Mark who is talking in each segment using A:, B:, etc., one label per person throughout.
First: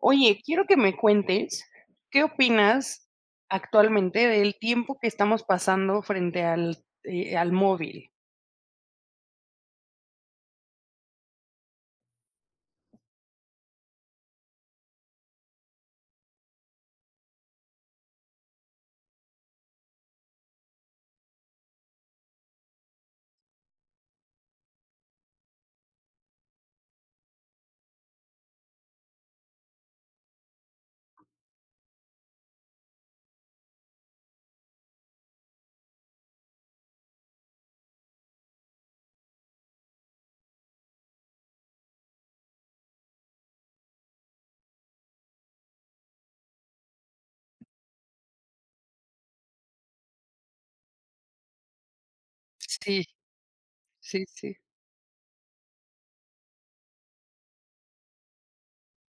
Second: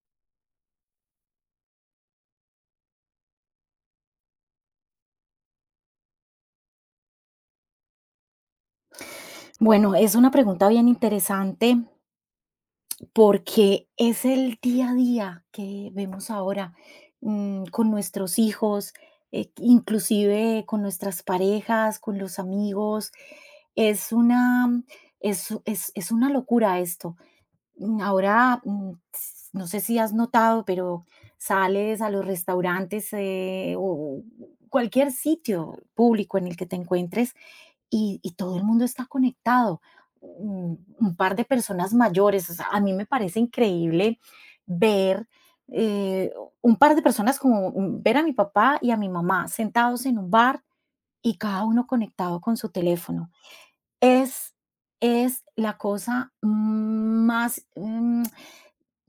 A: Oye, quiero que me cuentes, ¿qué opinas actualmente del tiempo que estamos pasando frente al, al móvil?
B: Bueno, es una pregunta bien interesante porque es el día a día que vemos ahora con nuestros hijos, inclusive con nuestras parejas, con los amigos. Es una, es una locura esto. Ahora, no sé si has notado, pero sales a los restaurantes o cualquier sitio público en el que te encuentres y todo el mundo está conectado. Un par de personas mayores, o sea, a mí me parece increíble ver, eh, un par de personas como ver a mi papá y a mi mamá sentados en un bar y cada uno conectado con su
A: Sí,
B: teléfono.
A: sí,
B: Es
A: sí.
B: es la cosa más,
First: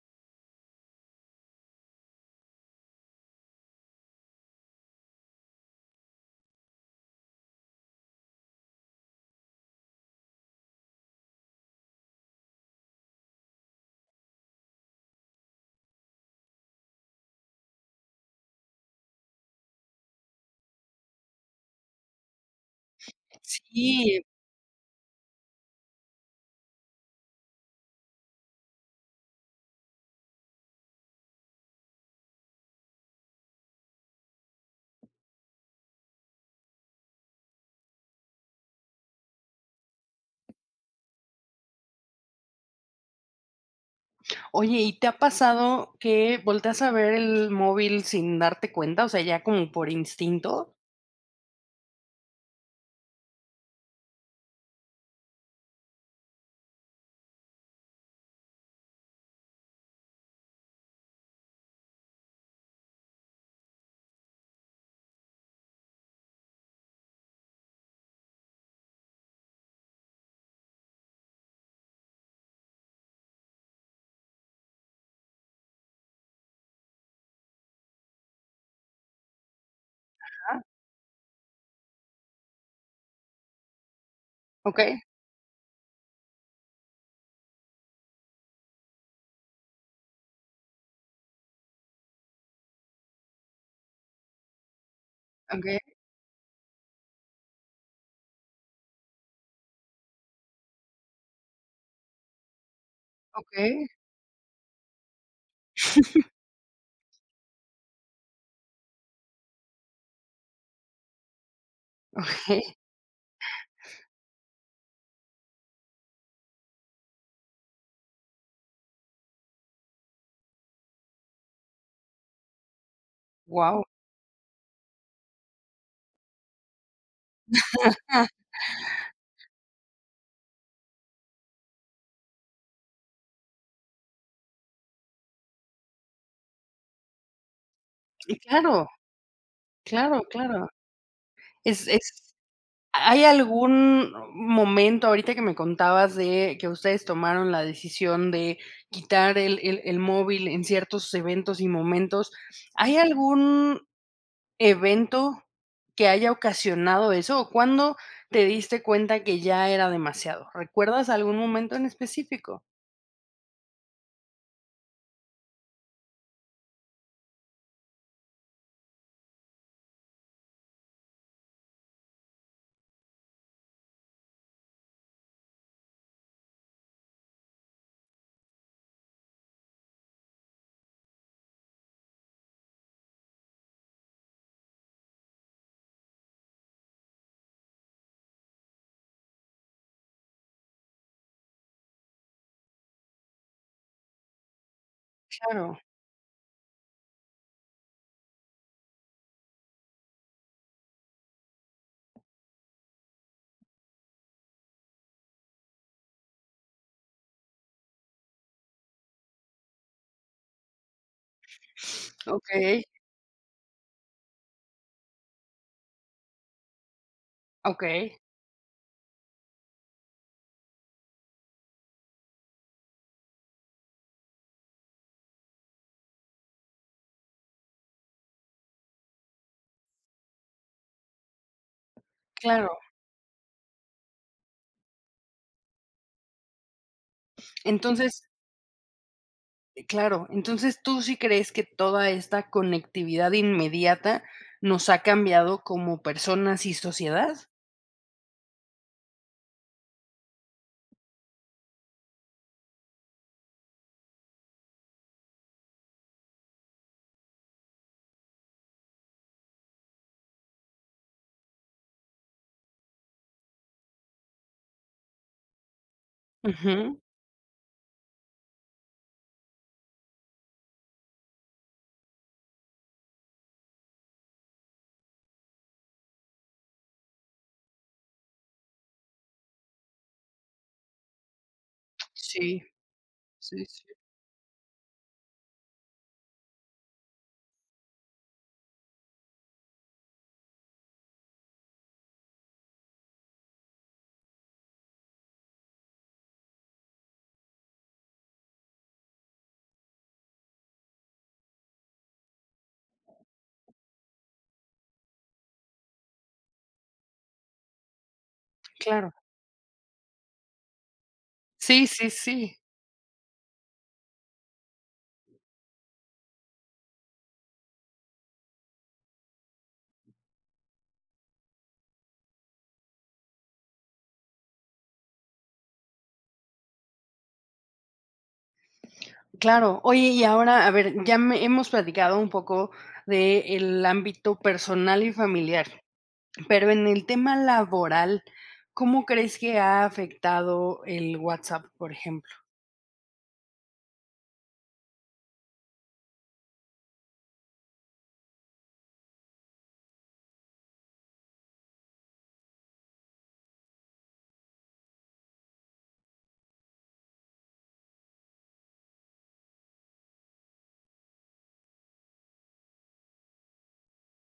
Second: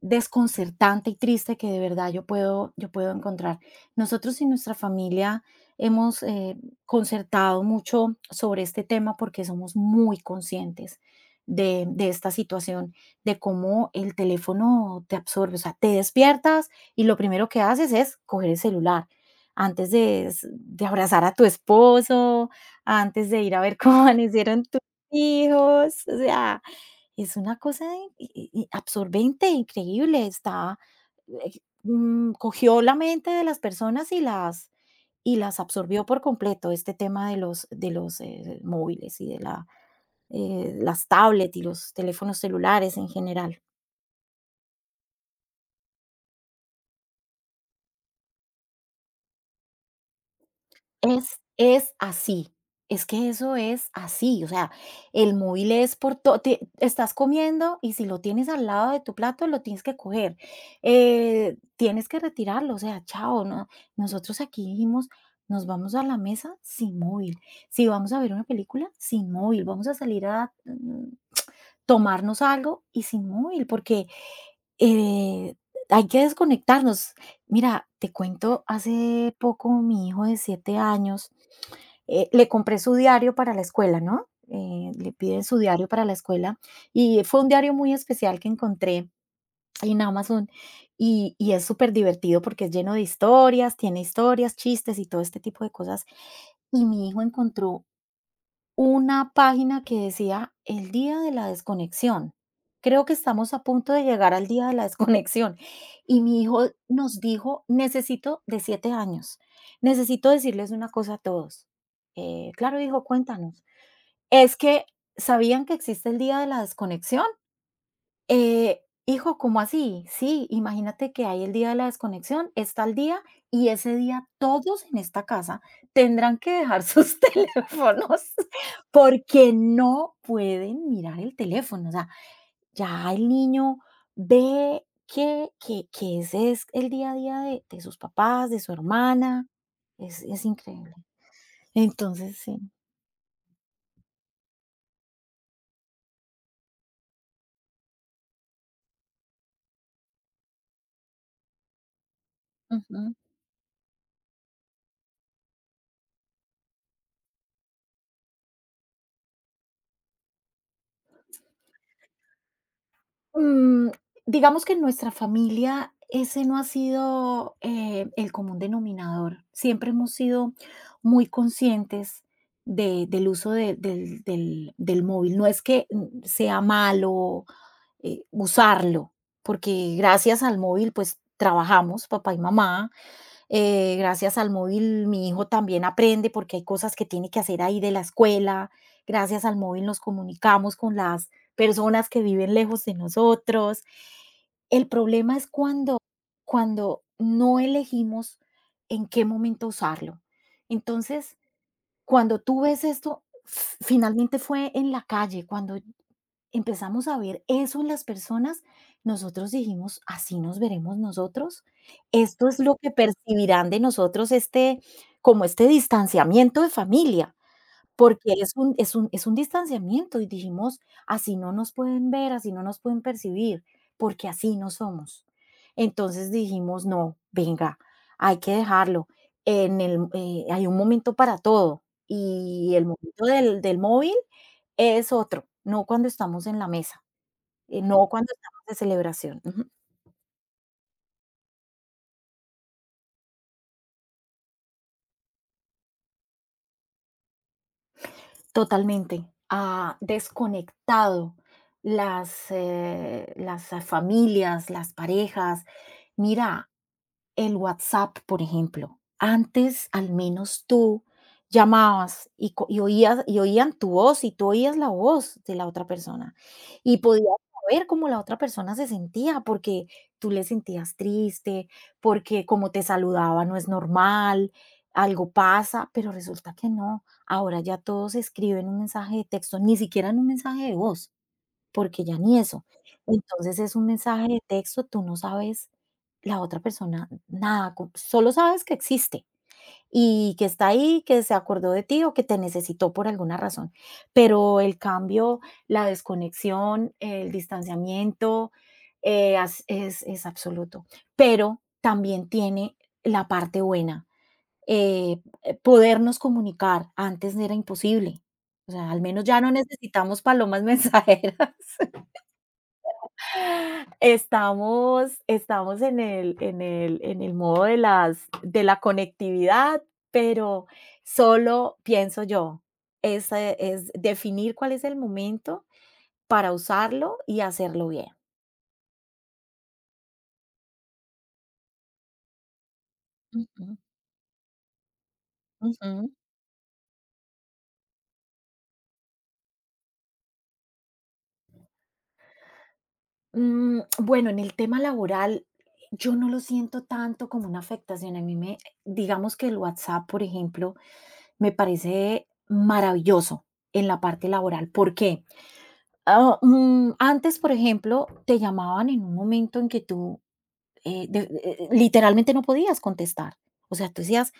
B: desconcertante y triste que de verdad yo puedo encontrar. Nosotros y nuestra familia hemos concertado mucho sobre este tema porque somos muy conscientes de esta situación, de cómo el teléfono te absorbe, o sea, te despiertas y lo primero que haces es coger el celular. Antes de abrazar a tu esposo, antes de ir a ver cómo
A: Sí,
B: amanecieron tus hijos, o sea, es una cosa i i i absorbente, increíble, eh, cogió la mente de las personas y las absorbió por completo, este tema de los móviles y las tablet y los teléfonos celulares en general.
A: oye, ¿y te ha pasado que volteas a ver el móvil sin darte cuenta? O sea, ya como por instinto.
B: Es así, es que eso es así, o sea, el móvil es por todo. Estás comiendo y si lo tienes al lado de tu plato, lo tienes que coger, tienes que retirarlo, o sea, chao, no, nosotros aquí dijimos: "Nos vamos a la mesa sin móvil, si vamos a ver una película, sin móvil, vamos a salir a, tomarnos algo y sin móvil", porque, eh, hay que desconectarnos. Mira, te cuento, hace poco mi hijo de
A: Ah,
B: 7 años le compré su diario para la escuela, ¿no?
A: ok,
B: Le piden su diario para la escuela y fue un diario muy especial que encontré en Amazon y es súper divertido porque es lleno de historias, tiene historias, chistes y todo este tipo de
A: ok,
B: cosas. Y mi hijo encontró una página que decía: "El día de la desconexión". Creo que
A: ok.
B: estamos a punto de llegar al día de la desconexión. Y mi hijo nos dijo, necesito de 7 años, necesito decirles una cosa a todos. Claro, hijo, cuéntanos. Es que, ¿sabían que existe el día de la desconexión? Hijo, ¿cómo así? Sí, imagínate que hay el día de la desconexión, está el día, y
A: Wow.
B: ese día todos en esta casa tendrán que dejar sus teléfonos porque no pueden mirar el teléfono. O sea, ya el niño ve que ese es el día a día de sus papás, de su
A: Claro,
B: hermana.
A: claro,
B: Es
A: claro.
B: increíble.
A: Es.
B: Entonces, sí.
A: ¿Hay algún momento ahorita que me contabas de que ustedes tomaron la decisión de quitar el móvil en ciertos eventos y momentos? ¿Hay algún evento que haya ocasionado eso? ¿O cuándo te diste cuenta que ya era demasiado? ¿Recuerdas algún momento en específico?
B: Mm, digamos que en nuestra familia ese no ha sido, el común denominador. Siempre hemos sido muy conscientes de del uso de del del del móvil. No es que, sea malo, usarlo, porque gracias al móvil, pues, trabajamos, papá y mamá. Gracias al móvil mi hijo también aprende porque hay cosas que tiene que hacer ahí de la escuela. Gracias al móvil nos comunicamos con las personas que viven lejos de nosotros. El problema es
A: Claro.
B: cuando no elegimos en qué momento usarlo. Entonces, cuando tú ves esto, finalmente fue en la calle, cuando empezamos a ver eso en las personas, nosotros dijimos: "¿Así nos veremos nosotros? ¿Esto es lo
A: Okey,
B: que percibirán de nosotros este como este distanciamiento de familia?".
A: okey,
B: Porque es un es un distanciamiento, y dijimos: "Así no nos pueden ver, así no nos pueden percibir, porque así no somos". Entonces dijimos: "No, venga, hay que dejarlo". En el hay un momento para todo, y
A: claro.
B: el momento del móvil es otro, no cuando estamos en la mesa. No
A: Entonces
B: cuando estamos de celebración. Ujú.
A: Claro, entonces, ¿tú sí crees que toda esta conectividad inmediata nos ha cambiado como personas y sociedad?
B: Totalmente. Ha desconectado las familias, las parejas. Mira, el WhatsApp, por ejemplo. Antes, al menos tú llamabas y co y oías y oían tu voz, y tú oías la voz de la otra persona, y
A: Ujú.
B: podías saber cómo la otra persona se sentía, porque tú le sentías triste, porque como te saludaba no es normal, algo pasa, pero resulta que no. Ahora ya todos escriben un mensaje de texto, ni siquiera en un mensaje de voz porque ya ni
A: Sí,
B: eso. Entonces,
A: sí,
B: es
A: sí,
B: un mensaje de texto, tú no sabes la otra persona nada, solo sabes que existe y que está ahí, que se acordó de ti o que te necesitó por alguna razón. Pero el cambio, la desconexión, el distanciamiento es absoluto. Pero también tiene la parte buena, podernos comunicar. Antes era imposible. O sea, al
A: claro.
B: menos ya no necesitamos palomas mensajeras.
A: Sí, sí, sí,
B: Estamos en el modo de la conectividad, pero solo pienso yo, es definir cuál es el momento para usarlo y hacerlo bien.
A: claro. Oye, y ahora, a ver, ya me hemos platicado un poco
B: Ujú,
A: del ámbito personal y familiar,
B: ujú.
A: pero en el tema laboral, ¿cómo crees que ha afectado el WhatsApp, por ejemplo?
B: Bueno, en el tema laboral, yo no lo siento tanto como una afectación. A mí me digamos que el WhatsApp, por ejemplo, me parece maravilloso en la parte laboral, ¿por qué? Antes, por ejemplo, te llamaban en un momento en que tú de literalmente no podías contestar. O sea, tú decías:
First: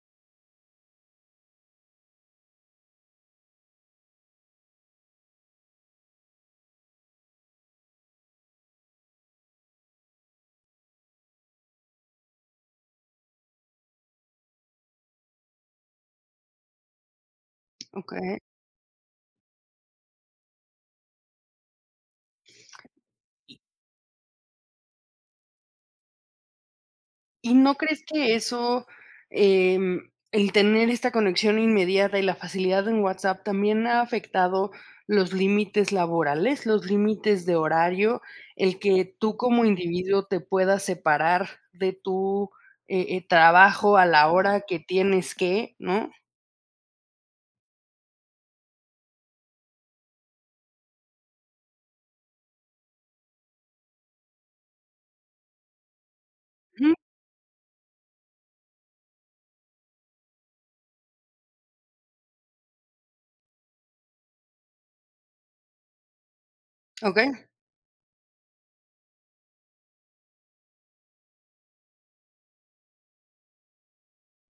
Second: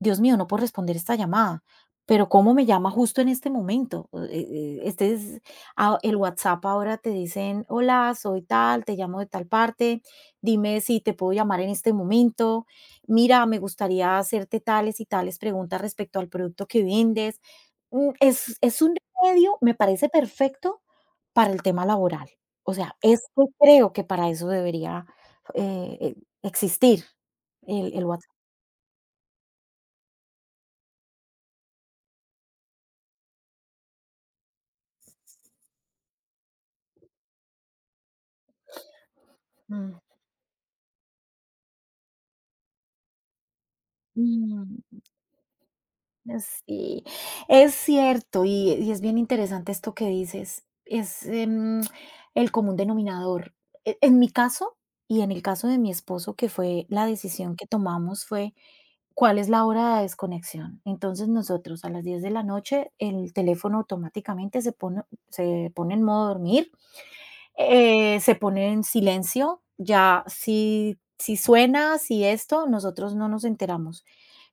B: "Dios mío, no puedo responder esta llamada, pero ¿cómo me llama justo en este momento?". El WhatsApp ahora te dicen: "Hola, soy tal, te llamo de tal parte, dime si te puedo llamar en este momento. Mira, me gustaría hacerte tales y tales preguntas respecto al producto que vendes".
A: Okey.
B: Es un medio, me parece perfecto para el tema laboral. O sea, es que creo que para eso debería eh, eh, existir
A: ¿Y no
B: el
A: crees
B: WhatsApp.
A: que eso, el tener esta conexión inmediata y la facilidad en WhatsApp también ha afectado los límites laborales, los límites de horario, el que tú como
B: Mm.
A: individuo te puedas separar de tu, trabajo a la hora que
B: Mm,
A: tienes que, ¿no?
B: sí, es cierto, y es bien interesante esto que dices, es el común denominador. En mi caso, y en el caso de mi esposo, que fue
A: Ujú.
B: la decisión que tomamos fue, ¿cuál es la hora de desconexión? Entonces, nosotros a las 10 de la noche, el teléfono automáticamente se pone en modo dormir.
A: Okey,
B: Se pone en silencio, ya si suena, si esto, nosotros no nos enteramos.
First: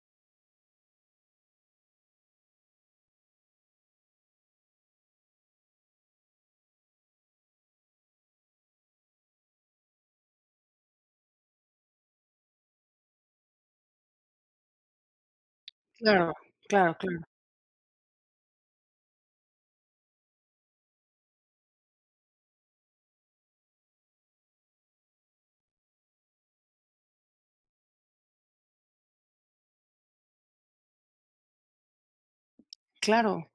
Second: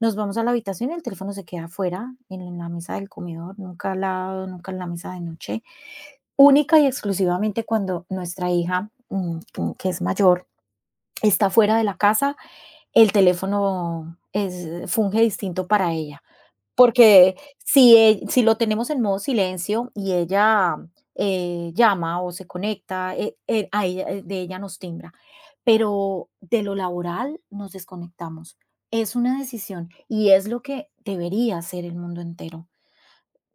B: Nos vamos a la habitación y el teléfono se queda afuera, en la mesa del comedor, nunca al lado, nunca en la mesa de noche. Única y exclusivamente cuando nuestra hija, que es mayor, está fuera de la casa, el teléfono es funge distinto para ella.
A: claro, claro, claro,
B: Porque si, si lo tenemos en modo silencio y ella llama o se conecta, de ella nos timbra. Pero de lo laboral nos desconectamos. Es una decisión y es lo que debería hacer el mundo entero.
A: claro.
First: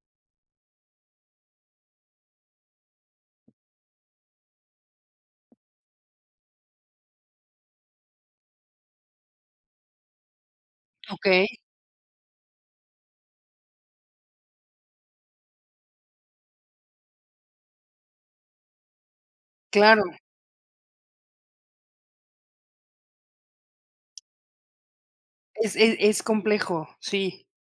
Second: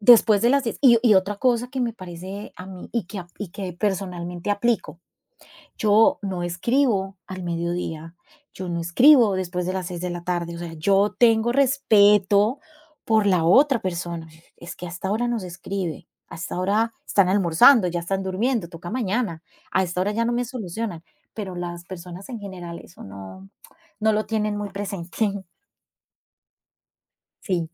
B: Después de las 10. Y otra cosa que me parece a mí y que, y que personalmente aplico yo no escribo al mediodía, yo no escribo después de las 6 de la tarde, o sea, yo
A: Okey,
B: tengo respeto por la otra persona. Es que hasta ahora nos escribe, hasta ahora están almorzando, ya están durmiendo, toca mañana, a esta
A: claro.
B: hora ya no me solucionan, pero las personas en general eso no, no lo tienen muy presente.
A: Es complejo, sí.
B: Sí.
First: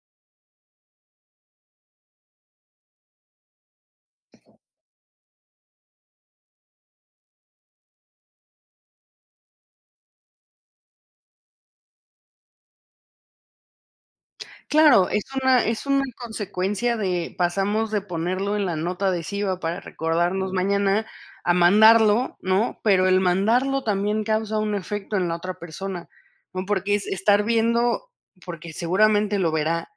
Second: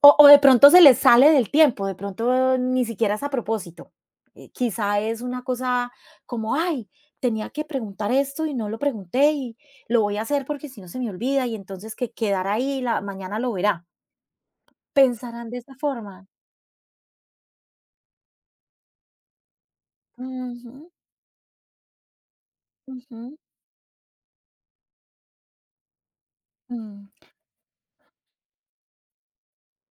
B: O de pronto se les sale del tiempo, de pronto ni siquiera es a propósito. Quizá es una cosa como, ay, tenía que preguntar esto y no lo pregunté y lo voy a hacer porque si no se me olvida y entonces que quedará ahí, la mañana lo verá.
A: Claro, es
B: Pensarán de
A: una
B: esa
A: es una
B: forma.
A: consecuencia de pasamos de ponerlo en la nota adhesiva para recordarnos
B: Ujú,
A: mañana a mandarlo, ¿no? Pero el
B: ujú,
A: mandarlo también causa un efecto en la otra persona, ¿no? Porque es
B: mm.
A: estar viendo, porque seguramente lo verá,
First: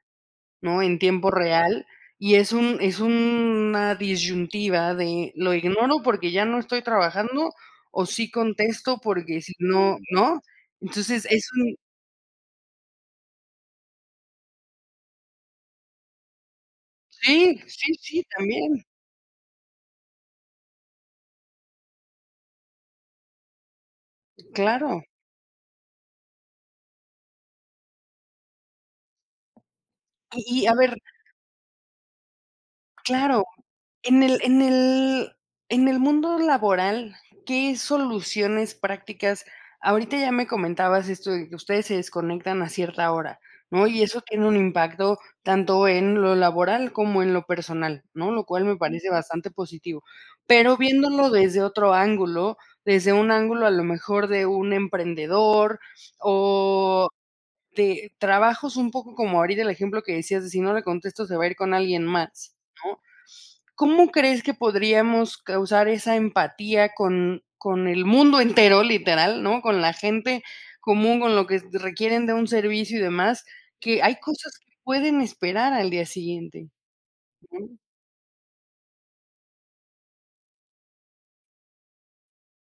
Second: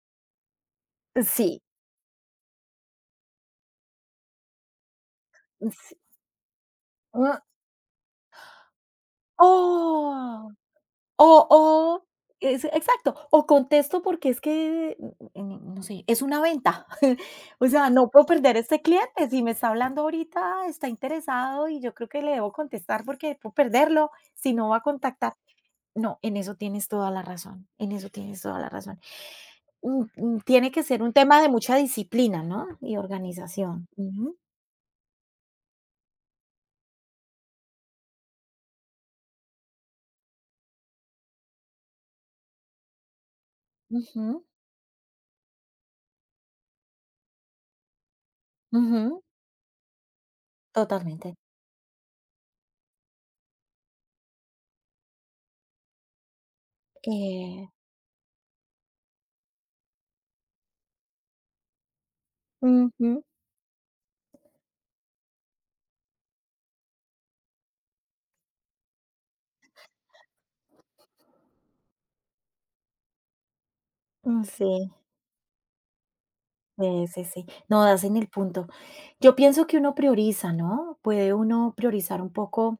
A: ¿no? En tiempo
B: Sí,
A: real y es un es una disyuntiva de lo
B: sí.
A: ignoro porque ya no estoy
B: Mm,
A: trabajando o sí contesto porque si no, ¿no?
B: ¡oh!
A: Entonces es un
B: O es exacto, o contesto porque es que, no sé, es una venta.
A: sí,
B: O sea,
A: sí,
B: no
A: sí,
B: puedo perder este
A: también,
B: cliente, si me está hablando ahorita, está interesado y yo creo que le debo contestar porque puedo perderlo, si no va a
A: claro.
B: contactar. No, en eso tienes toda la razón, en eso tienes toda la razón.
A: Y
B: Tiene
A: a
B: que
A: ver,
B: ser un tema de mucha disciplina, ¿no? Y
A: claro,
B: organización.
A: en
B: Ujú,
A: el mundo laboral, ¿qué soluciones prácticas? Ahorita ya me comentabas esto de que ustedes se desconectan a cierta hora, ¿no? Y eso
B: ujú,
A: tiene un impacto tanto en lo laboral como en lo personal, ¿no? Lo cual me parece
B: ujú,
A: bastante positivo. Pero viéndolo
B: totalmente.
A: desde otro ángulo, desde un ángulo a lo mejor de un emprendedor o
B: Eh,
A: de trabajos un poco como ahorita el ejemplo que decías de si no le contesto se va a ir con alguien más, ¿no?
B: ujú,
A: ¿Cómo crees que podríamos causar esa empatía con el mundo entero, literal, ¿no? Con la gente común, con lo que requieren de un servicio y demás, que hay
B: mm,
A: cosas que
B: sí.
A: pueden esperar al día siguiente,
B: Sí, sí, sí.
A: ¿no?
B: No, das en el punto. Yo pienso que uno prioriza, ¿no? Puede uno priorizar un poco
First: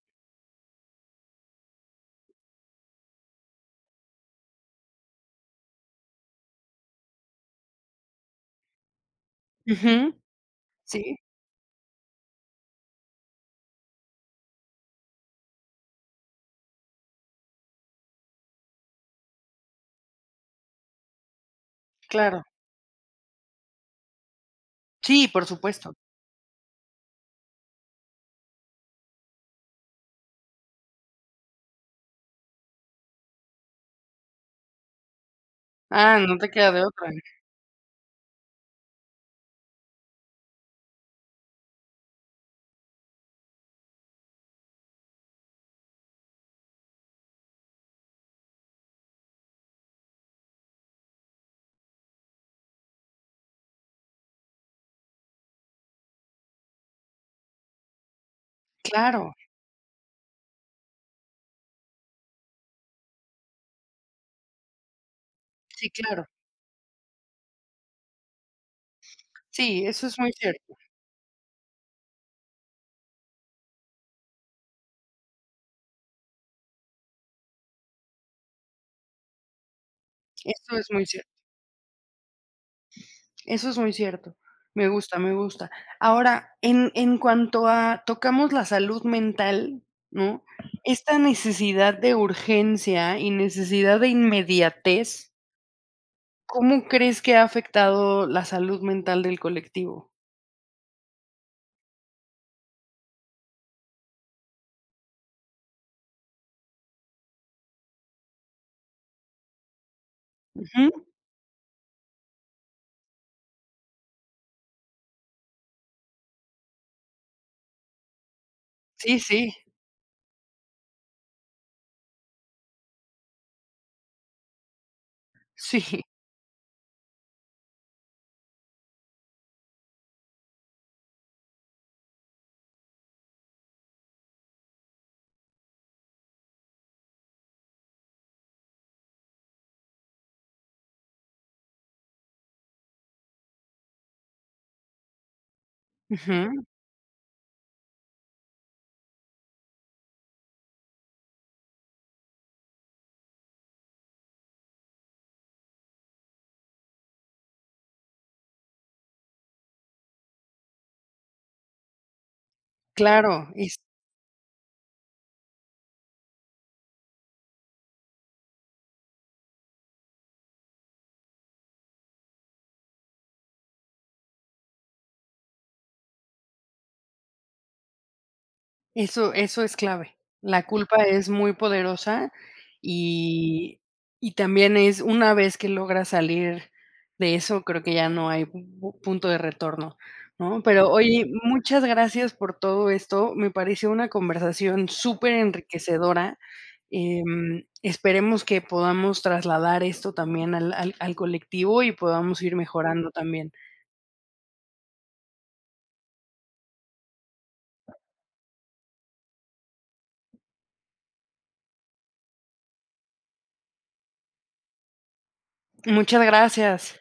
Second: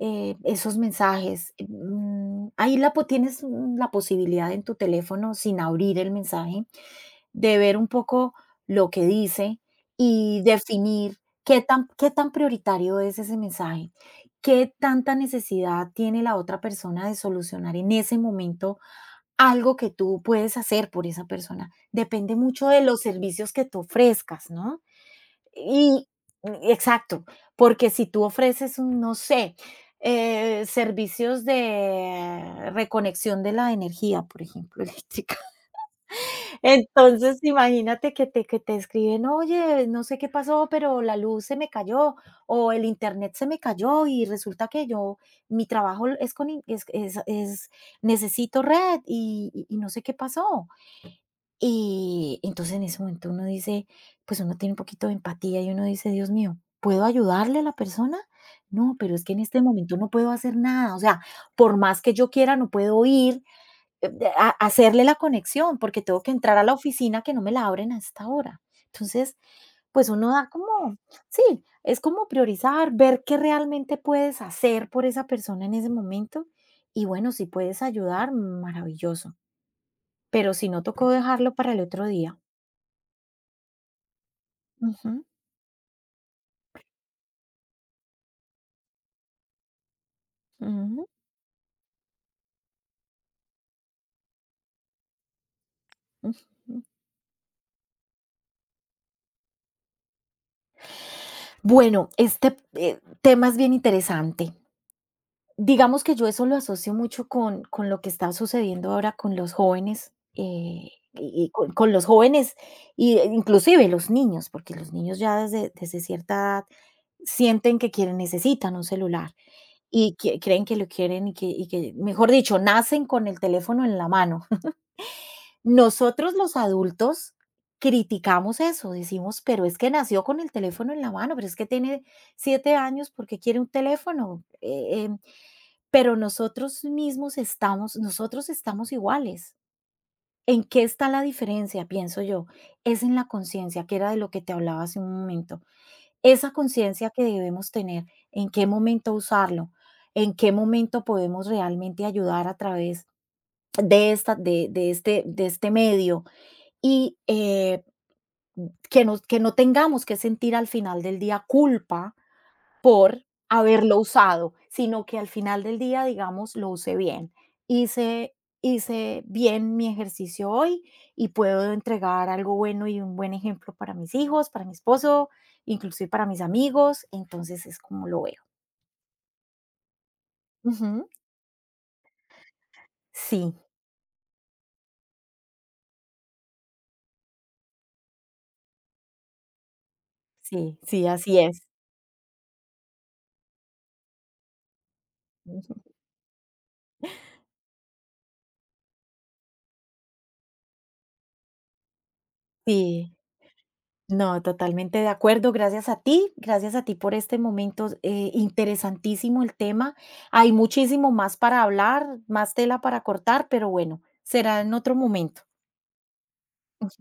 B: esos mensajes. Ahí la, tienes la posibilidad en tu teléfono, sin abrir el mensaje, de ver un poco lo que dice
A: Ujú.
B: y
A: Sí,
B: definir qué tan prioritario es ese mensaje, qué tanta necesidad tiene la otra persona de solucionar en ese momento algo que tú puedes hacer por esa persona. Depende
A: claro.
B: mucho de los servicios que tú ofrezcas, ¿no?
A: Sí, por supuesto.
B: Y exacto, porque si tú ofreces un, no sé, servicios de reconexión de la energía, por ejemplo, eléctrica.
A: Ah, no te queda de otra.
B: Entonces, imagínate que te escriben, oye, no sé qué pasó, pero la luz se me cayó o el internet se me cayó y resulta que yo, mi trabajo es con, necesito red y, y no sé qué pasó. Y entonces en ese momento uno dice, pues uno tiene un poquito de empatía y uno dice, Dios mío, ¿puedo ayudarle a la persona? No, pero es que
A: Claro.
B: en este momento no puedo hacer nada. O sea, por más que yo quiera, no puedo ir a hacerle la conexión
A: Sí,
B: porque tengo
A: claro.
B: que entrar a la oficina que no me la abren a esta hora. Entonces,
A: Sí, eso
B: pues
A: es
B: uno
A: muy
B: da
A: cierto.
B: como, sí, es como priorizar, ver qué realmente puedes hacer por esa persona en ese momento. Y bueno, si puedes ayudar, maravilloso. Pero si
A: Eso
B: no,
A: es muy
B: tocó
A: cierto.
B: dejarlo para el otro día.
A: Eso es muy cierto. Me gusta,
B: Ujú,
A: me gusta. Ahora, en cuanto a tocamos la salud mental, ¿no?
B: ujú,
A: Esta necesidad de urgencia y necesidad de inmediatez,
B: ujú.
A: ¿cómo crees que ha afectado la salud mental del colectivo?
B: Bueno, este, tema es bien interesante. Digamos que yo eso lo asocio mucho con lo que está sucediendo ahora con los jóvenes,
A: Ujú.
B: y, inclusive los niños, porque los niños ya desde cierta edad sienten que quieren necesitan un
A: Sí,
B: celular,
A: sí,
B: y que creen que lo quieren y que mejor dicho, nacen con el teléfono en la mano.
A: sí.
B: Nosotros los adultos criticamos eso, decimos, pero es que nació con el teléfono en la mano, pero es que tiene 7 años, ¿porque quiere un teléfono? Pero nosotros estamos iguales. ¿En qué está la diferencia? Pienso yo. Es en la conciencia, que era de lo que te hablaba hace un momento.
A: Ujú.
B: Esa conciencia que debemos tener, en qué momento usarlo, en qué momento podemos realmente ayudar a través de esta de este medio, y, que no tengamos que sentir al final del día culpa
A: Claro,
B: haberlo usado, sino que al final del día digamos: "Lo usé bien, hice hice bien mi ejercicio hoy y puedo entregar algo bueno y un buen ejemplo para mis hijos, para mi esposo, inclusive para mis amigos". Entonces es como lo veo.
A: eso es clave. La culpa
B: Ujú.
A: es muy poderosa
B: Sí,
A: y y también es una vez que logras salir de eso, creo que ya no hay pu punto de retorno, ¿no?
B: sí,
A: Pero
B: sí,
A: oye,
B: así es.
A: muchas gracias por todo esto. Me pareció una conversación
B: Ujú.
A: superenriquecedora. Esperemos que podamos trasladar esto también al al colectivo y podamos ir mejorando
B: Sí.
A: también.
B: No, totalmente de acuerdo. Gracias a ti por este momento. Eh, interesantísimo el tema. Hay muchísimo más para hablar, más tela para cortar, pero bueno, será en otro momento.
A: Muchas gracias.